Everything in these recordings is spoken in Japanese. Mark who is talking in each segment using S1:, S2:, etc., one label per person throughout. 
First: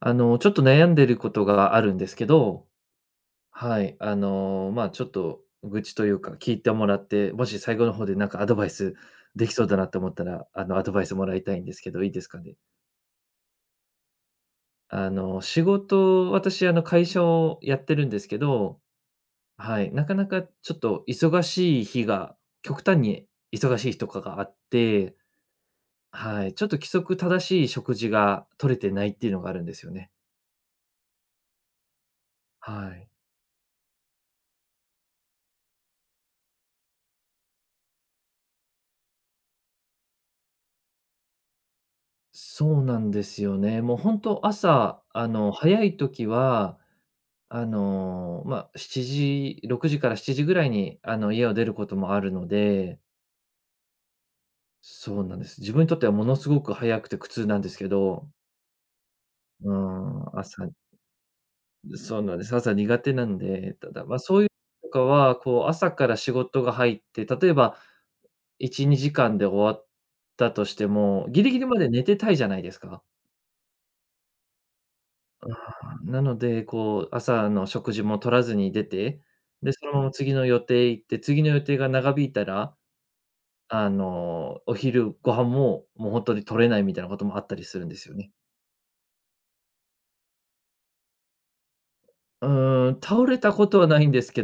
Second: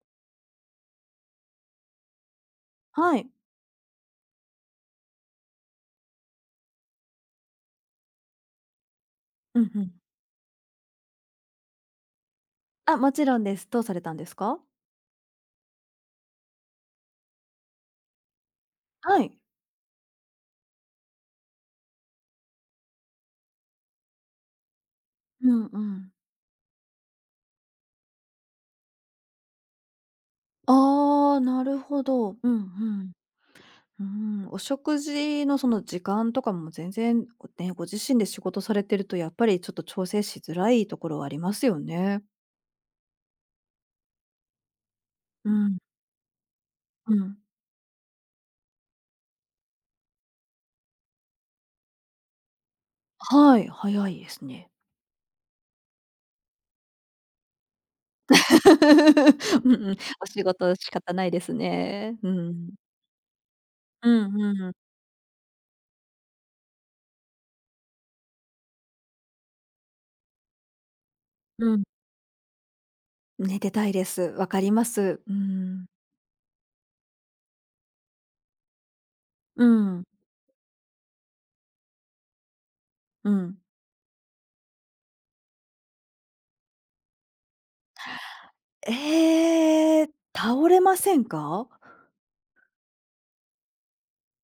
S1: ちょっと悩んでることがあるんですけど、
S2: はい。
S1: はい、ちょっと愚痴というか、聞いてもらって、もし最後の方でなんかアドバイスでき
S2: う
S1: そう
S2: ん
S1: だ
S2: う
S1: な
S2: ん。
S1: と思ったら、アドバイスもらいたいんですけど、いいですかね？
S2: あ、もちろんです。どうされたんですか？
S1: あの、仕事、私、会社をやってるんですけど、
S2: はい。
S1: はい、なかなかちょっと忙しい日が、極端に忙しい日とかがあって、
S2: うんうん。
S1: はい、ちょっと規則正しい食事が取れてないっていうのがあるんですよね。
S2: ああ、なるほど。うん
S1: はい。
S2: うん。うん、お食事のその時間とかも全然、ね、ご自身で仕事されてるとやっぱりちょっと調整しづらいところはありますよね。
S1: そうなんですよね。もう本当朝、
S2: うん。
S1: 早い時は、
S2: うん。
S1: 7時、6時から7時ぐらいに、家を出ることもあるので、
S2: はい、早いですね。
S1: そうなんです。自分にとってはものすごく早くて苦痛なんですけど、
S2: う
S1: う
S2: んうん、
S1: ん、
S2: お仕
S1: 朝
S2: 事仕方ないですね。
S1: そう
S2: う
S1: なんです。
S2: ん。
S1: 朝苦手なんで、ただ、
S2: う
S1: まあ、そういう
S2: んうん。
S1: 時とかは、こう、朝から仕事が入って、例えば1、2時間で終わったとしても、ギリギリ
S2: う
S1: ま
S2: ん。
S1: で寝てたいじゃないですか。
S2: 寝てたいです。わかります。う
S1: あ
S2: ん。
S1: あ、なので、こう、朝の食事も取らずに出て、
S2: う
S1: で、そのま
S2: ん、
S1: ま次の予定行って、次の予定が長引いたら、
S2: うん。
S1: お昼ご飯も、もうほんとに取れないみたいなこともあったりするんですよね。
S2: ええ、倒れませんか？
S1: うーん、倒れたことはないんですけ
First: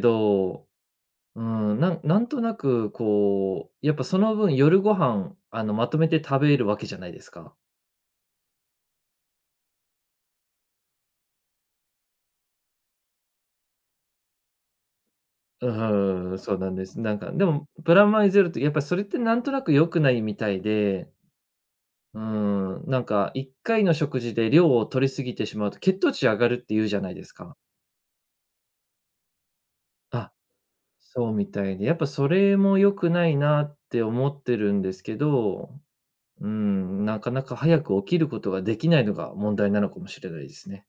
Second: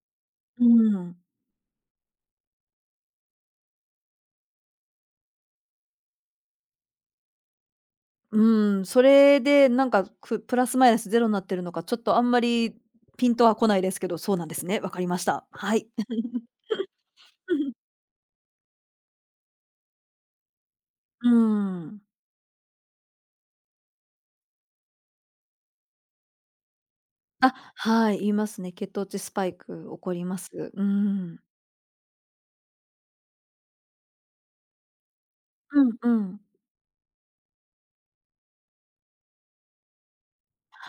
S2: う
S1: ど、
S2: ん。
S1: なんとなくこう、やっぱその分夜ご飯、まとめて食べるわけじゃないですか。
S2: うん、それでなんか、くプラスマイナスゼロになってるのか、ちょっとあんまりピンとは来ないですけど、そうなんですね。わかりました。
S1: う
S2: はい。
S1: ーん、そうなんです。なんか、でも プラマイゼロってやっぱそれってなんとなく良くないみたいで、
S2: うん。
S1: うーん、なんか1回の食事で量を取りすぎてしまうと血糖値上がるって言うじゃないです
S2: あ、
S1: か。
S2: はい、言いますね。血糖値スパイク起こり
S1: あ、
S2: ます。う
S1: そう
S2: ん。
S1: みたいで、やっぱそれも良くないなって思ってるんですけど、
S2: うんうん。
S1: うーん、なかなか早く起きることができないのが問題なのかもしれないですね。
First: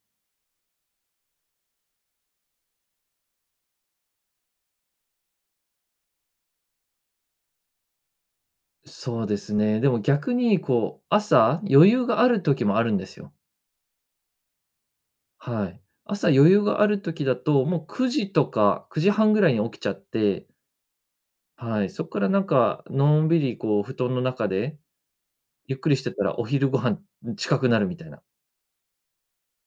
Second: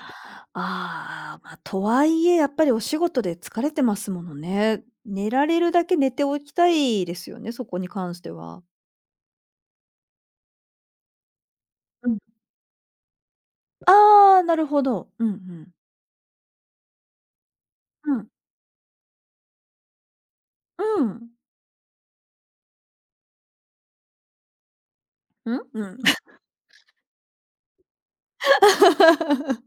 S2: ああ、まあ、とはいえやっぱりお仕事で疲れてますものね。寝られるだけ寝ておきたいですよね、そこに関しては。
S1: そうですね。でも逆にこう、朝余裕
S2: うん。
S1: がある時もあるんですよ。
S2: ああ、なるほど。うんう
S1: は
S2: ん。
S1: い。朝余裕がある時だと、もう9時とか9時半ぐらいに起きちゃって、
S2: うん。
S1: はい、そこからなんかのんびりこう布団の中で
S2: うん？
S1: ゆっ
S2: う
S1: く
S2: ん。
S1: りしてたらお昼ご飯近くなるみたいな。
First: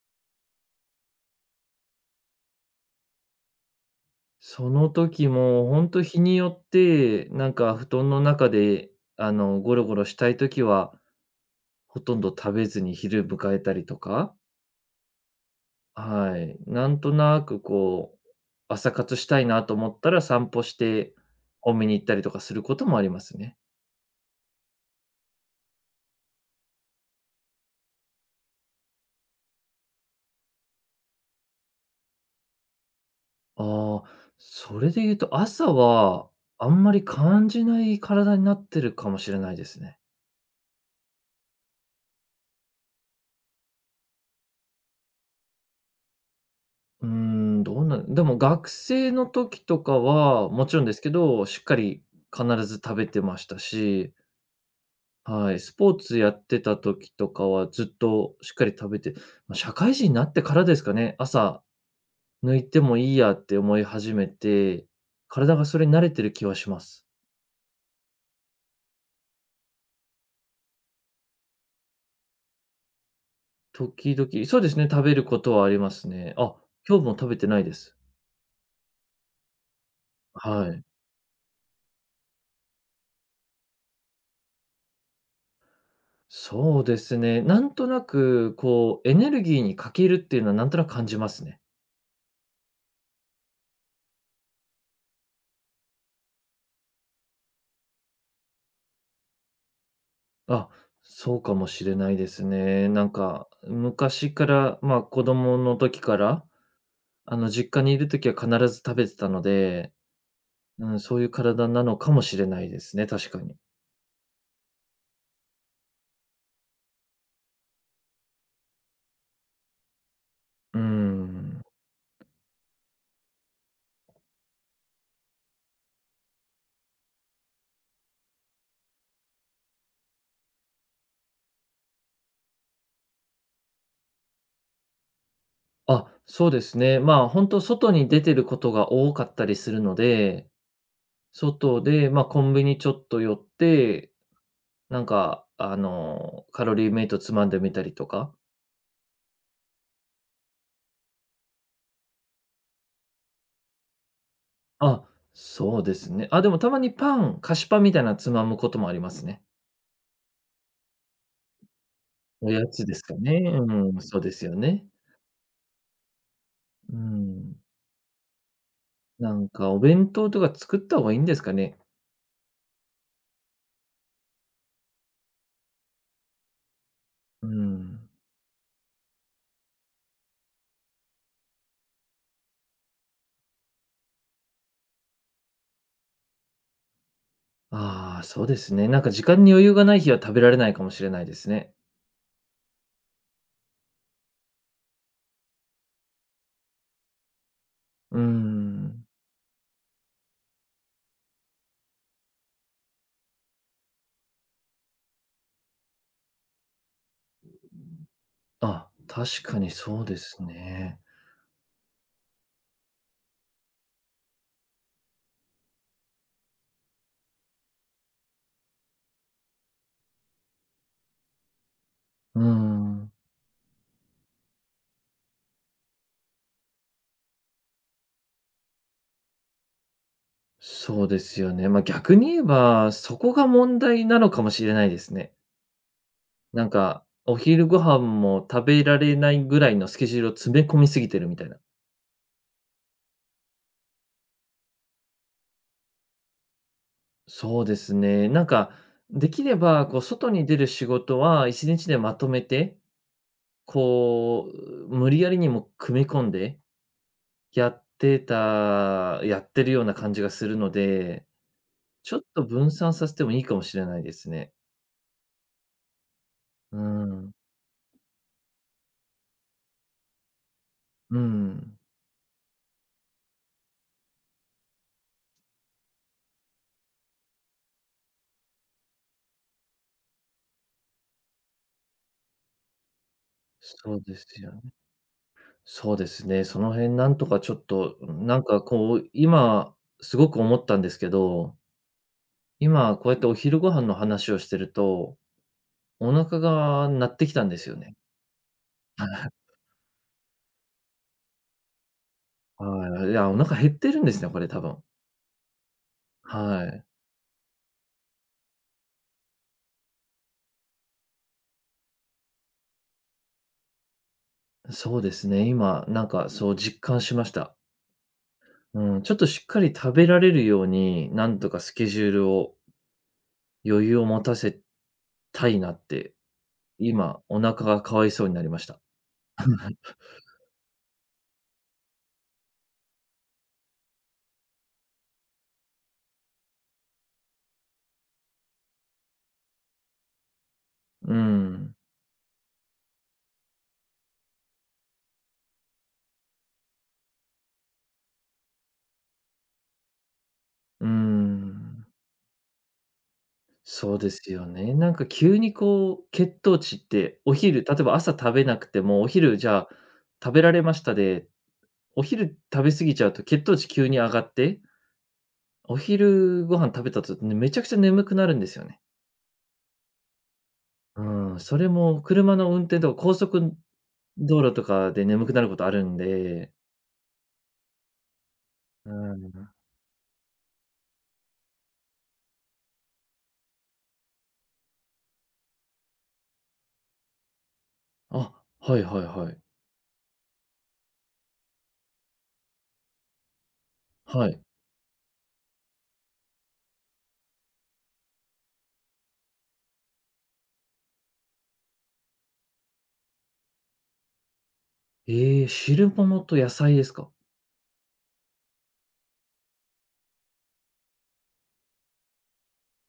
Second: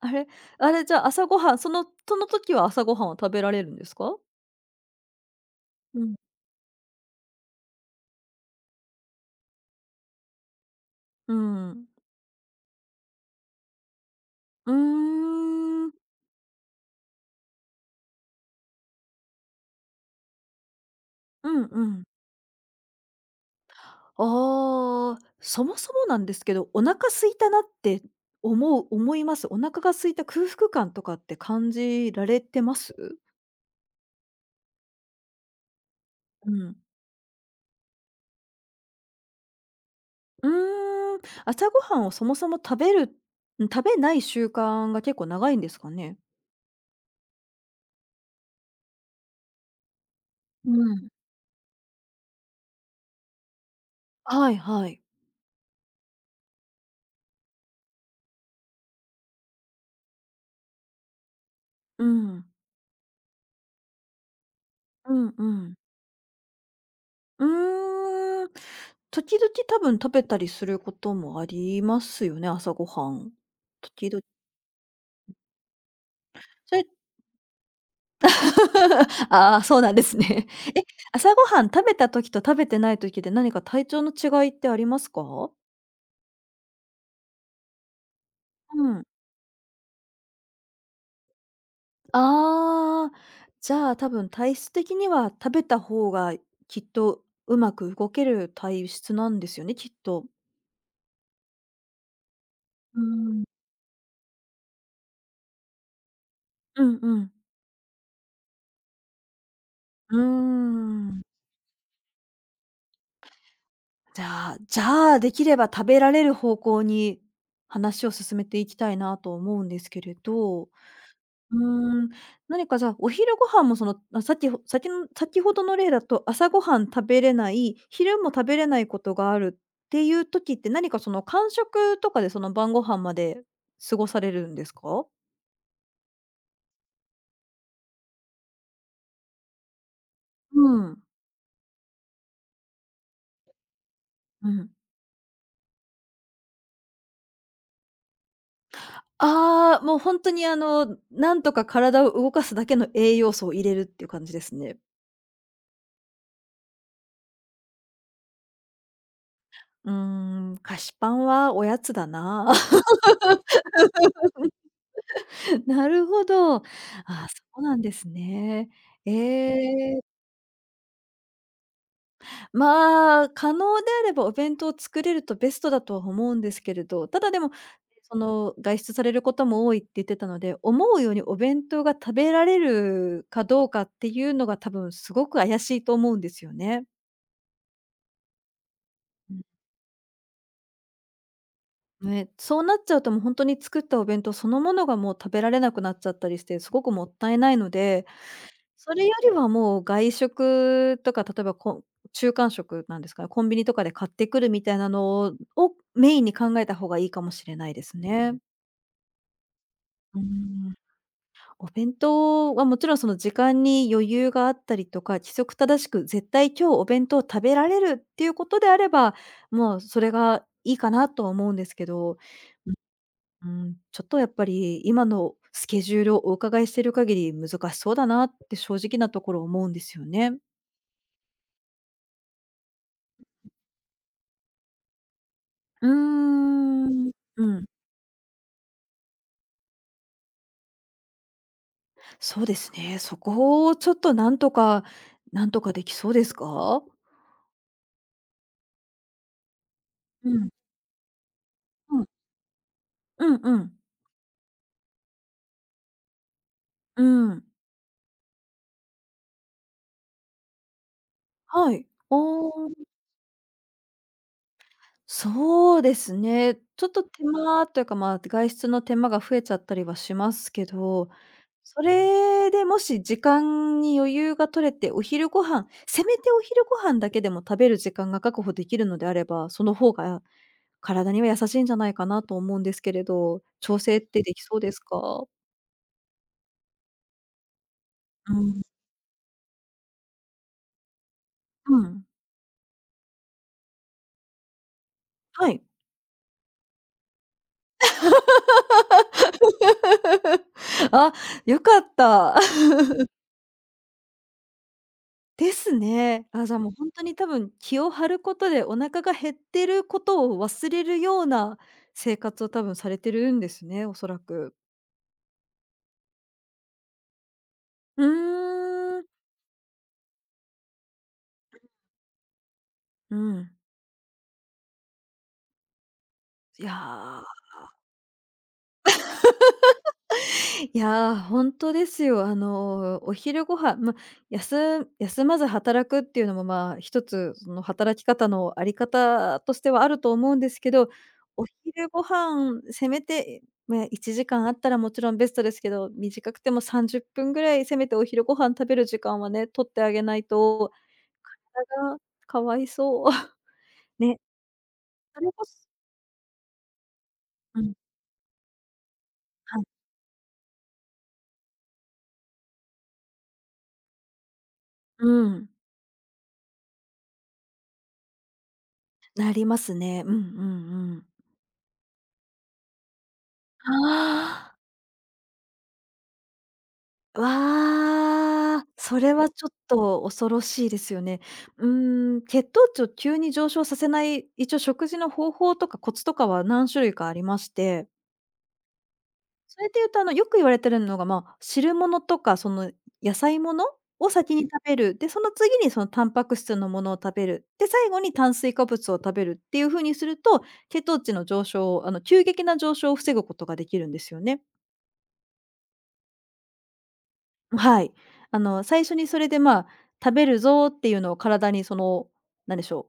S2: あれあれ、じゃあ、朝ごはん、その時は朝ごはんを食べられるんですか？
S1: その時もほん
S2: う
S1: と
S2: ん。
S1: 日によって、なんか布団の中で、ゴロゴロしたい時は、
S2: うん。
S1: ほとんど食べずに昼迎えたりとか、
S2: うーん。
S1: はい。なんとなくこう、朝活したいなと思ったら散歩して、
S2: うん
S1: コン
S2: う
S1: ビニ
S2: ん。
S1: 行ったりとかすることもありますね。
S2: ああ、そもそもなんですけど、お腹空いたなって思います？お腹が空いた空腹感とかって感じられてます？
S1: ああ、それで言うと朝は、
S2: う
S1: あ
S2: ん。
S1: んまり感じない体になってるかもしれないですね。
S2: うーん、朝ごはんをそもそも食べるん、食べない習慣が結構長いんですかね？
S1: うーん、どうなん、でも学生の時とかは、も
S2: う
S1: ちろんです
S2: ん。
S1: けど、しっかり必ず食べてましたし、
S2: はいはい。
S1: はい、スポーツやってた時とかはずっとしっかり食べて、ま、社会人になってからですかね、朝
S2: うん。
S1: 抜いてもいいやって思い始めて、
S2: うんう
S1: 体が
S2: ん。
S1: それに慣れてる気はします。
S2: うーん。時々多分食べたりすることもありますよね、朝ごはん。時
S1: 時
S2: 々。
S1: 々、そうですね、食べることはありますね。あ、
S2: それ
S1: 今日も食べてないです。
S2: ああ、そうなんですね。
S1: は
S2: え、
S1: い。
S2: 朝ごはん食べた時と食べてない時で何か体調の違いってありますか？
S1: そうですね、なんとなく
S2: う
S1: こ
S2: ん。
S1: うエネルギーに欠けるっていうのはなんとなく感じますね。
S2: ああ、じゃあ、多分体質的には食べた方がきっとうまく動ける体質なんですよね、きっと。
S1: あ、そうかもしれないですね。
S2: う
S1: なん
S2: ん。
S1: か、昔から、まあ、子供の時から、
S2: うんうん。
S1: 実家にいる時は必ず食べてたので、
S2: うー
S1: うん、そ
S2: ん。
S1: ういう体なのかもしれないですね、確かに。
S2: じゃじゃあ、できれば食べられる方向に話を進めていきたいなと思うんですけれど、う
S1: うー
S2: ー
S1: ん。
S2: ん、何かじゃあ、お昼ご飯もその、あ、さっきほさ先ほどの例だと、朝ごはん食べれない、昼も食べれないことがあるっていう時って、何かその間食とかでその晩ご飯まで過ごされるんですか？
S1: あ、そうですね。まあ、本当外に出てることが多かったりするので、
S2: うん、
S1: 外で、まあ、コンビニちょっと寄って、
S2: うん。
S1: なんか、カロリーメイトつまんでみたりとか。
S2: ああ、もう本当にあの、なんとか体を動かすだけの栄養素を入れるっていう感じですね。
S1: あ、そうですね。あ、でもたまにパン菓子パンみたいなのつまむこともありますね。
S2: うーん、菓子パンはおやつだな。
S1: おやつですかね。うん、そうですよね。
S2: なるほど。あ、
S1: う
S2: そ
S1: ん。
S2: うなんですね。え
S1: なんかお
S2: え、
S1: 弁当とか作った方がいいんですかね？
S2: まあ、可能であればお弁当を作れるとベストだとは思うんですけれど、ただで
S1: う
S2: も、
S1: ん。
S2: その、外出されることも多いって言ってたので、思うようにお弁当が食べられるかどうかっていうのが多分すごく怪しいと思うんですよね。
S1: ああ、そうですね。なんか時
S2: うん、
S1: 間に余裕がない日は食べられないかもしれないですね。
S2: ね、そうなっちゃうともうほに作ったお弁当そのものがもう食べられなくなっちゃったりして、すごくもったいないので
S1: う
S2: そ
S1: ん。
S2: れよりはもう外食とか、例えばこ中間食なんですかね、コンビニとかで買ってくるみたいなのをメインに考えた方がいいかもしれないですね。
S1: あ、確かにそうで
S2: うー
S1: す
S2: ん。
S1: ね。
S2: お弁当はもちろんその時間に余裕があったりとか、規則正しく絶対今日お弁当を食べられるっていうことであれば、もうそれがいいかなとは思うんですけど、
S1: うん。
S2: うん、ちょっとやっぱり今のスケジュールをお伺いしている限り難しそうだなって正直なところ思うんですよね。
S1: そうですよね。ま、逆に言えば、そこが問題なのかもしれないですね。
S2: うー
S1: なんか、
S2: ん、
S1: お
S2: うん、
S1: 昼ご飯も食べられないぐらいのスケジュールを詰め込みすぎてるみたいな。
S2: そうですね。そこをちょっとなんとかできそうですか？
S1: そうですね。なんか、できれば、こう、
S2: う
S1: 外に
S2: ん、
S1: 出る仕事は1日で
S2: うん、
S1: まとめて、
S2: うんうん、
S1: こう、無理やりにも組み込んで
S2: うん。
S1: やってるような感じがするので、
S2: はい。
S1: ちょっと
S2: おお、
S1: 分散させてもいいかもしれないですね。
S2: そうですね。
S1: う
S2: ちょっと手
S1: ん。
S2: 間というか、まあ、外出の手間が増えちゃったりはしますけど、
S1: うん。
S2: それでもし時間に余裕が取れて、お昼ご飯だけでも食べる時間が確保できるのであれば、その方が体には優しいんじゃないかなと思うんですけれど、調
S1: そ
S2: 整っ
S1: うで
S2: てでき
S1: すよ
S2: そう
S1: ね。
S2: ですか？
S1: そうですね。その辺なんとかちょっと、
S2: う
S1: なん
S2: ん。
S1: かこう、今すごく思ったんですけど、
S2: うん。
S1: 今こうやってお昼ご飯の話をしてると、
S2: はい。
S1: お腹が鳴ってきたんですよね。
S2: あ、良かった。
S1: はい。いや、お腹減ってるんですね、これ多分。
S2: ですね。あ、じゃあ、
S1: は
S2: もう
S1: い。
S2: 本当に多分気を張ることでお腹が減ってることを忘れるような生活を多分されてるんですね、おそらく。
S1: そうですね、今なんかそう実感しました。
S2: う
S1: う
S2: ー
S1: ん、
S2: ん。
S1: ちょっとしっかり食べられるように、なんとかスケジュールを
S2: うん。
S1: 余裕を持たせたいなって、
S2: いや
S1: 今お
S2: ー
S1: 腹がかわいそうになりました。
S2: いや、本当ですよ。あの、お昼ご飯、ま、休まず働くっていうのも、まあ、一つその働き方のあり方としてはあると思うんですけど、
S1: う
S2: お
S1: ん。
S2: 昼ご飯せめて、まあ、1時間あったらもちろんベストですけど、短くても30分ぐらいせめてお昼ご飯食べる時間はね、取ってあげないと、
S1: うー
S2: 体
S1: ん。
S2: がかわいそう。
S1: そうで
S2: ね、
S1: すよね。なんか
S2: それ
S1: 急
S2: こ
S1: に
S2: そ
S1: こう血糖値ってお
S2: う
S1: 昼、
S2: ん、
S1: 例えば朝食べなくても、お昼じ
S2: は
S1: ゃ
S2: い、
S1: あ食べられましたで、お昼食べ過ぎちゃうと血糖値急に上がって、
S2: うん、
S1: お昼ご飯食べた後ね、めちゃくちゃ眠くなるんですよね。
S2: なりますね。うんうんう
S1: う
S2: ん。
S1: ん、それも車の運転とか高速道
S2: あ
S1: 路
S2: あ。
S1: とかで眠くなることあるんで。
S2: わあ、
S1: う
S2: それはちょ
S1: ん。
S2: っと恐ろしいですよね。うーん、血糖値を急に上昇させない、一応食事の方法とかコツとかは何種類かありまして、
S1: あ、はいはいはい。
S2: それで言うと、あの、よく言われてるのが、まあ、汁物とか、その、野菜ものを
S1: は
S2: 先
S1: い。
S2: に食べる。で、その次にそのタンパク質のものを食べる。で、最後に炭水化物を食べるっていう風にすると、血糖値の上昇を、あの、急激な上昇を防ぐことができるんですよね。
S1: ええ、汁物と野菜ですか。
S2: はい。あの、最初にそれで、まあ、食べるぞっていうのを体にその、なんでしょ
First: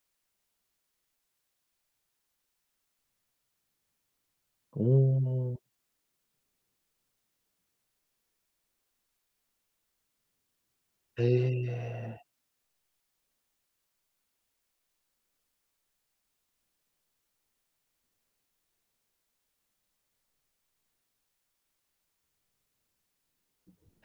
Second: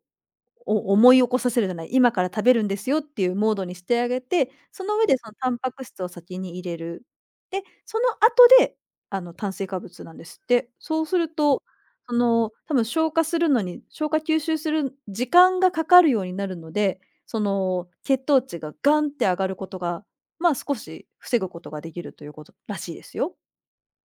S2: う、お思い起こさせるじゃない、今から食べるんですよっていうモードにしてあげて、
S1: お
S2: その上でそのタン
S1: お、
S2: パク質を先に入れる。で、その後で、あの、炭水化物なんですって。そうす
S1: へ
S2: ると、そ
S1: え。
S2: の、多分消化するのに消化吸収する時間がかかるようになるので、その、血糖値がガンって上がることが、まあ、少し防ぐことができるということらしいですよ。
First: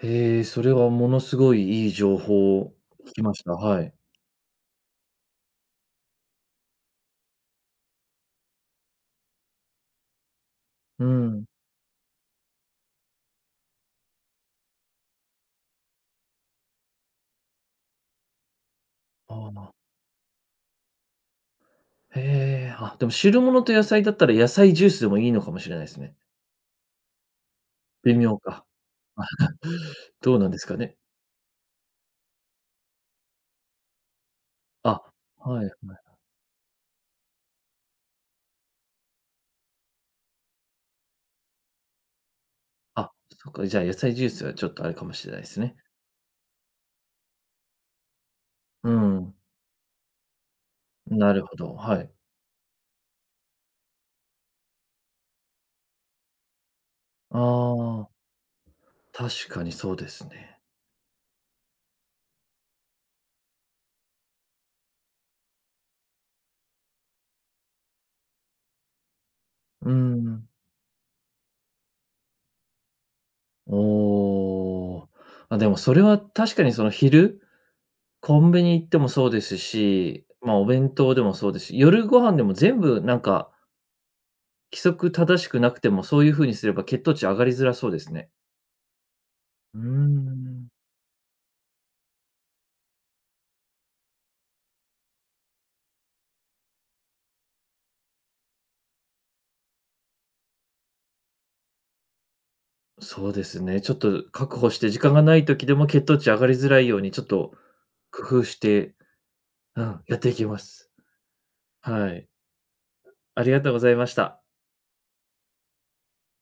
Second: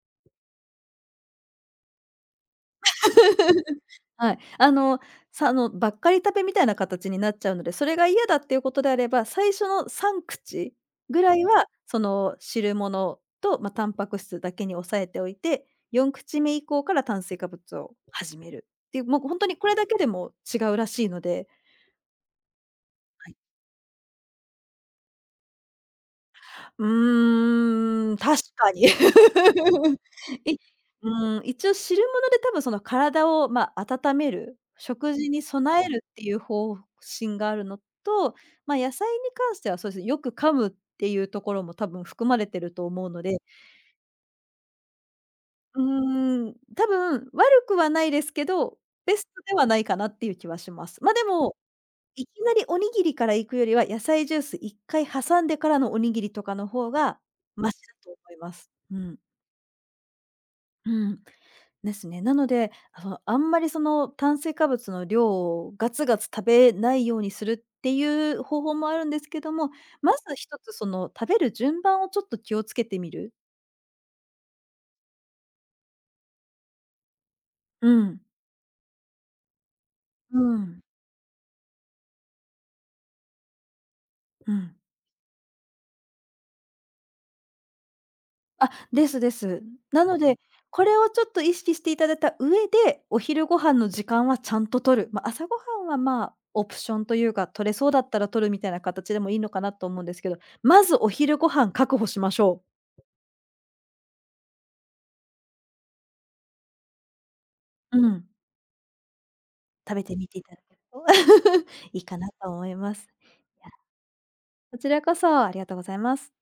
S1: へえ、それはものすごいいい情報を聞きました。はい。
S2: はい。あの、ばっかり食べみたいな形になっちゃうので、それが嫌だっていうことであれば、最初の3口
S1: う
S2: ぐらい
S1: ん。
S2: は、その、汁物と、まあ、タンパク質だけに抑えておいて、4口目以降から炭水化物を始めるっていう、もう本当
S1: あ
S2: にこ
S1: あ、
S2: れだけでも違うらしいので。
S1: へえ、あ、でも汁物と野菜だったら野菜ジュースでもいいのかもしれないですね。
S2: うー
S1: 微
S2: ん、
S1: 妙
S2: 確
S1: か。
S2: かに。
S1: どうなん
S2: い
S1: ですかね。
S2: うん、一応汁物で多分その体を、まあ、温める、
S1: あ、
S2: 食事に
S1: はい
S2: 備え
S1: は
S2: る
S1: い。
S2: っていう方針があるのと、まあ、野菜に関してはそうですね、よく噛むっていうところも多分含まれてると思う
S1: あ、
S2: ので、
S1: そっか、じゃあ、野菜ジュースはちょっとあれかもしれないですね。
S2: うーん、多分悪くはないですけど、
S1: う
S2: ベス
S1: ん、
S2: トではないかなっていう気はします。ま、あで
S1: なる
S2: も
S1: ほど、はい。
S2: いきなりおにぎりから行くよりは、野菜ジュース1回挟んでからのおにぎりとかの方が
S1: あ
S2: マシだ
S1: あ、
S2: と思います。うん。
S1: 確かにそうですね。
S2: うん。ですね。なので、あの、あんまりその炭水化物の量をガツガツ食べないようにするっていう方法もあるんですけども、
S1: う
S2: まず
S1: ん、
S2: 1つその食べる順番をちょっと気をつけてみる。
S1: おお。あ、でもそれは確かにその昼、
S2: うん。
S1: コンビニ行ってもそうですし、
S2: う
S1: まあ、お
S2: ん。
S1: 弁当でもそうですし、夜ご飯でも全部なんか、
S2: うん。
S1: 規則正しくなくても、そういう風にすれば血糖値上がりづらそうですね。
S2: あ、ですです。
S1: うー
S2: なので、
S1: ん。
S2: これをちょっと意識していただいた上で、お昼ご飯の時間はちゃんと取る。まあ、朝ごはんは、まあ、オプションというか、取れそうだったら取るみたいな形でもいいのかなと思うんですけど、まずお昼ご飯確保しましょう。
S1: そうですね、ちょっと確保して時間がない時でも血糖値上がりづらいように、ちょっと
S2: うん、
S1: 工夫してう
S2: 食
S1: ん、
S2: べ
S1: や
S2: て
S1: っ
S2: み
S1: てい
S2: てい
S1: き
S2: た
S1: ま
S2: だける
S1: す。
S2: と いい
S1: は
S2: かな
S1: い。
S2: と思います。
S1: あり
S2: い
S1: が
S2: や、
S1: とうございました。
S2: こちらこそありがとうございます。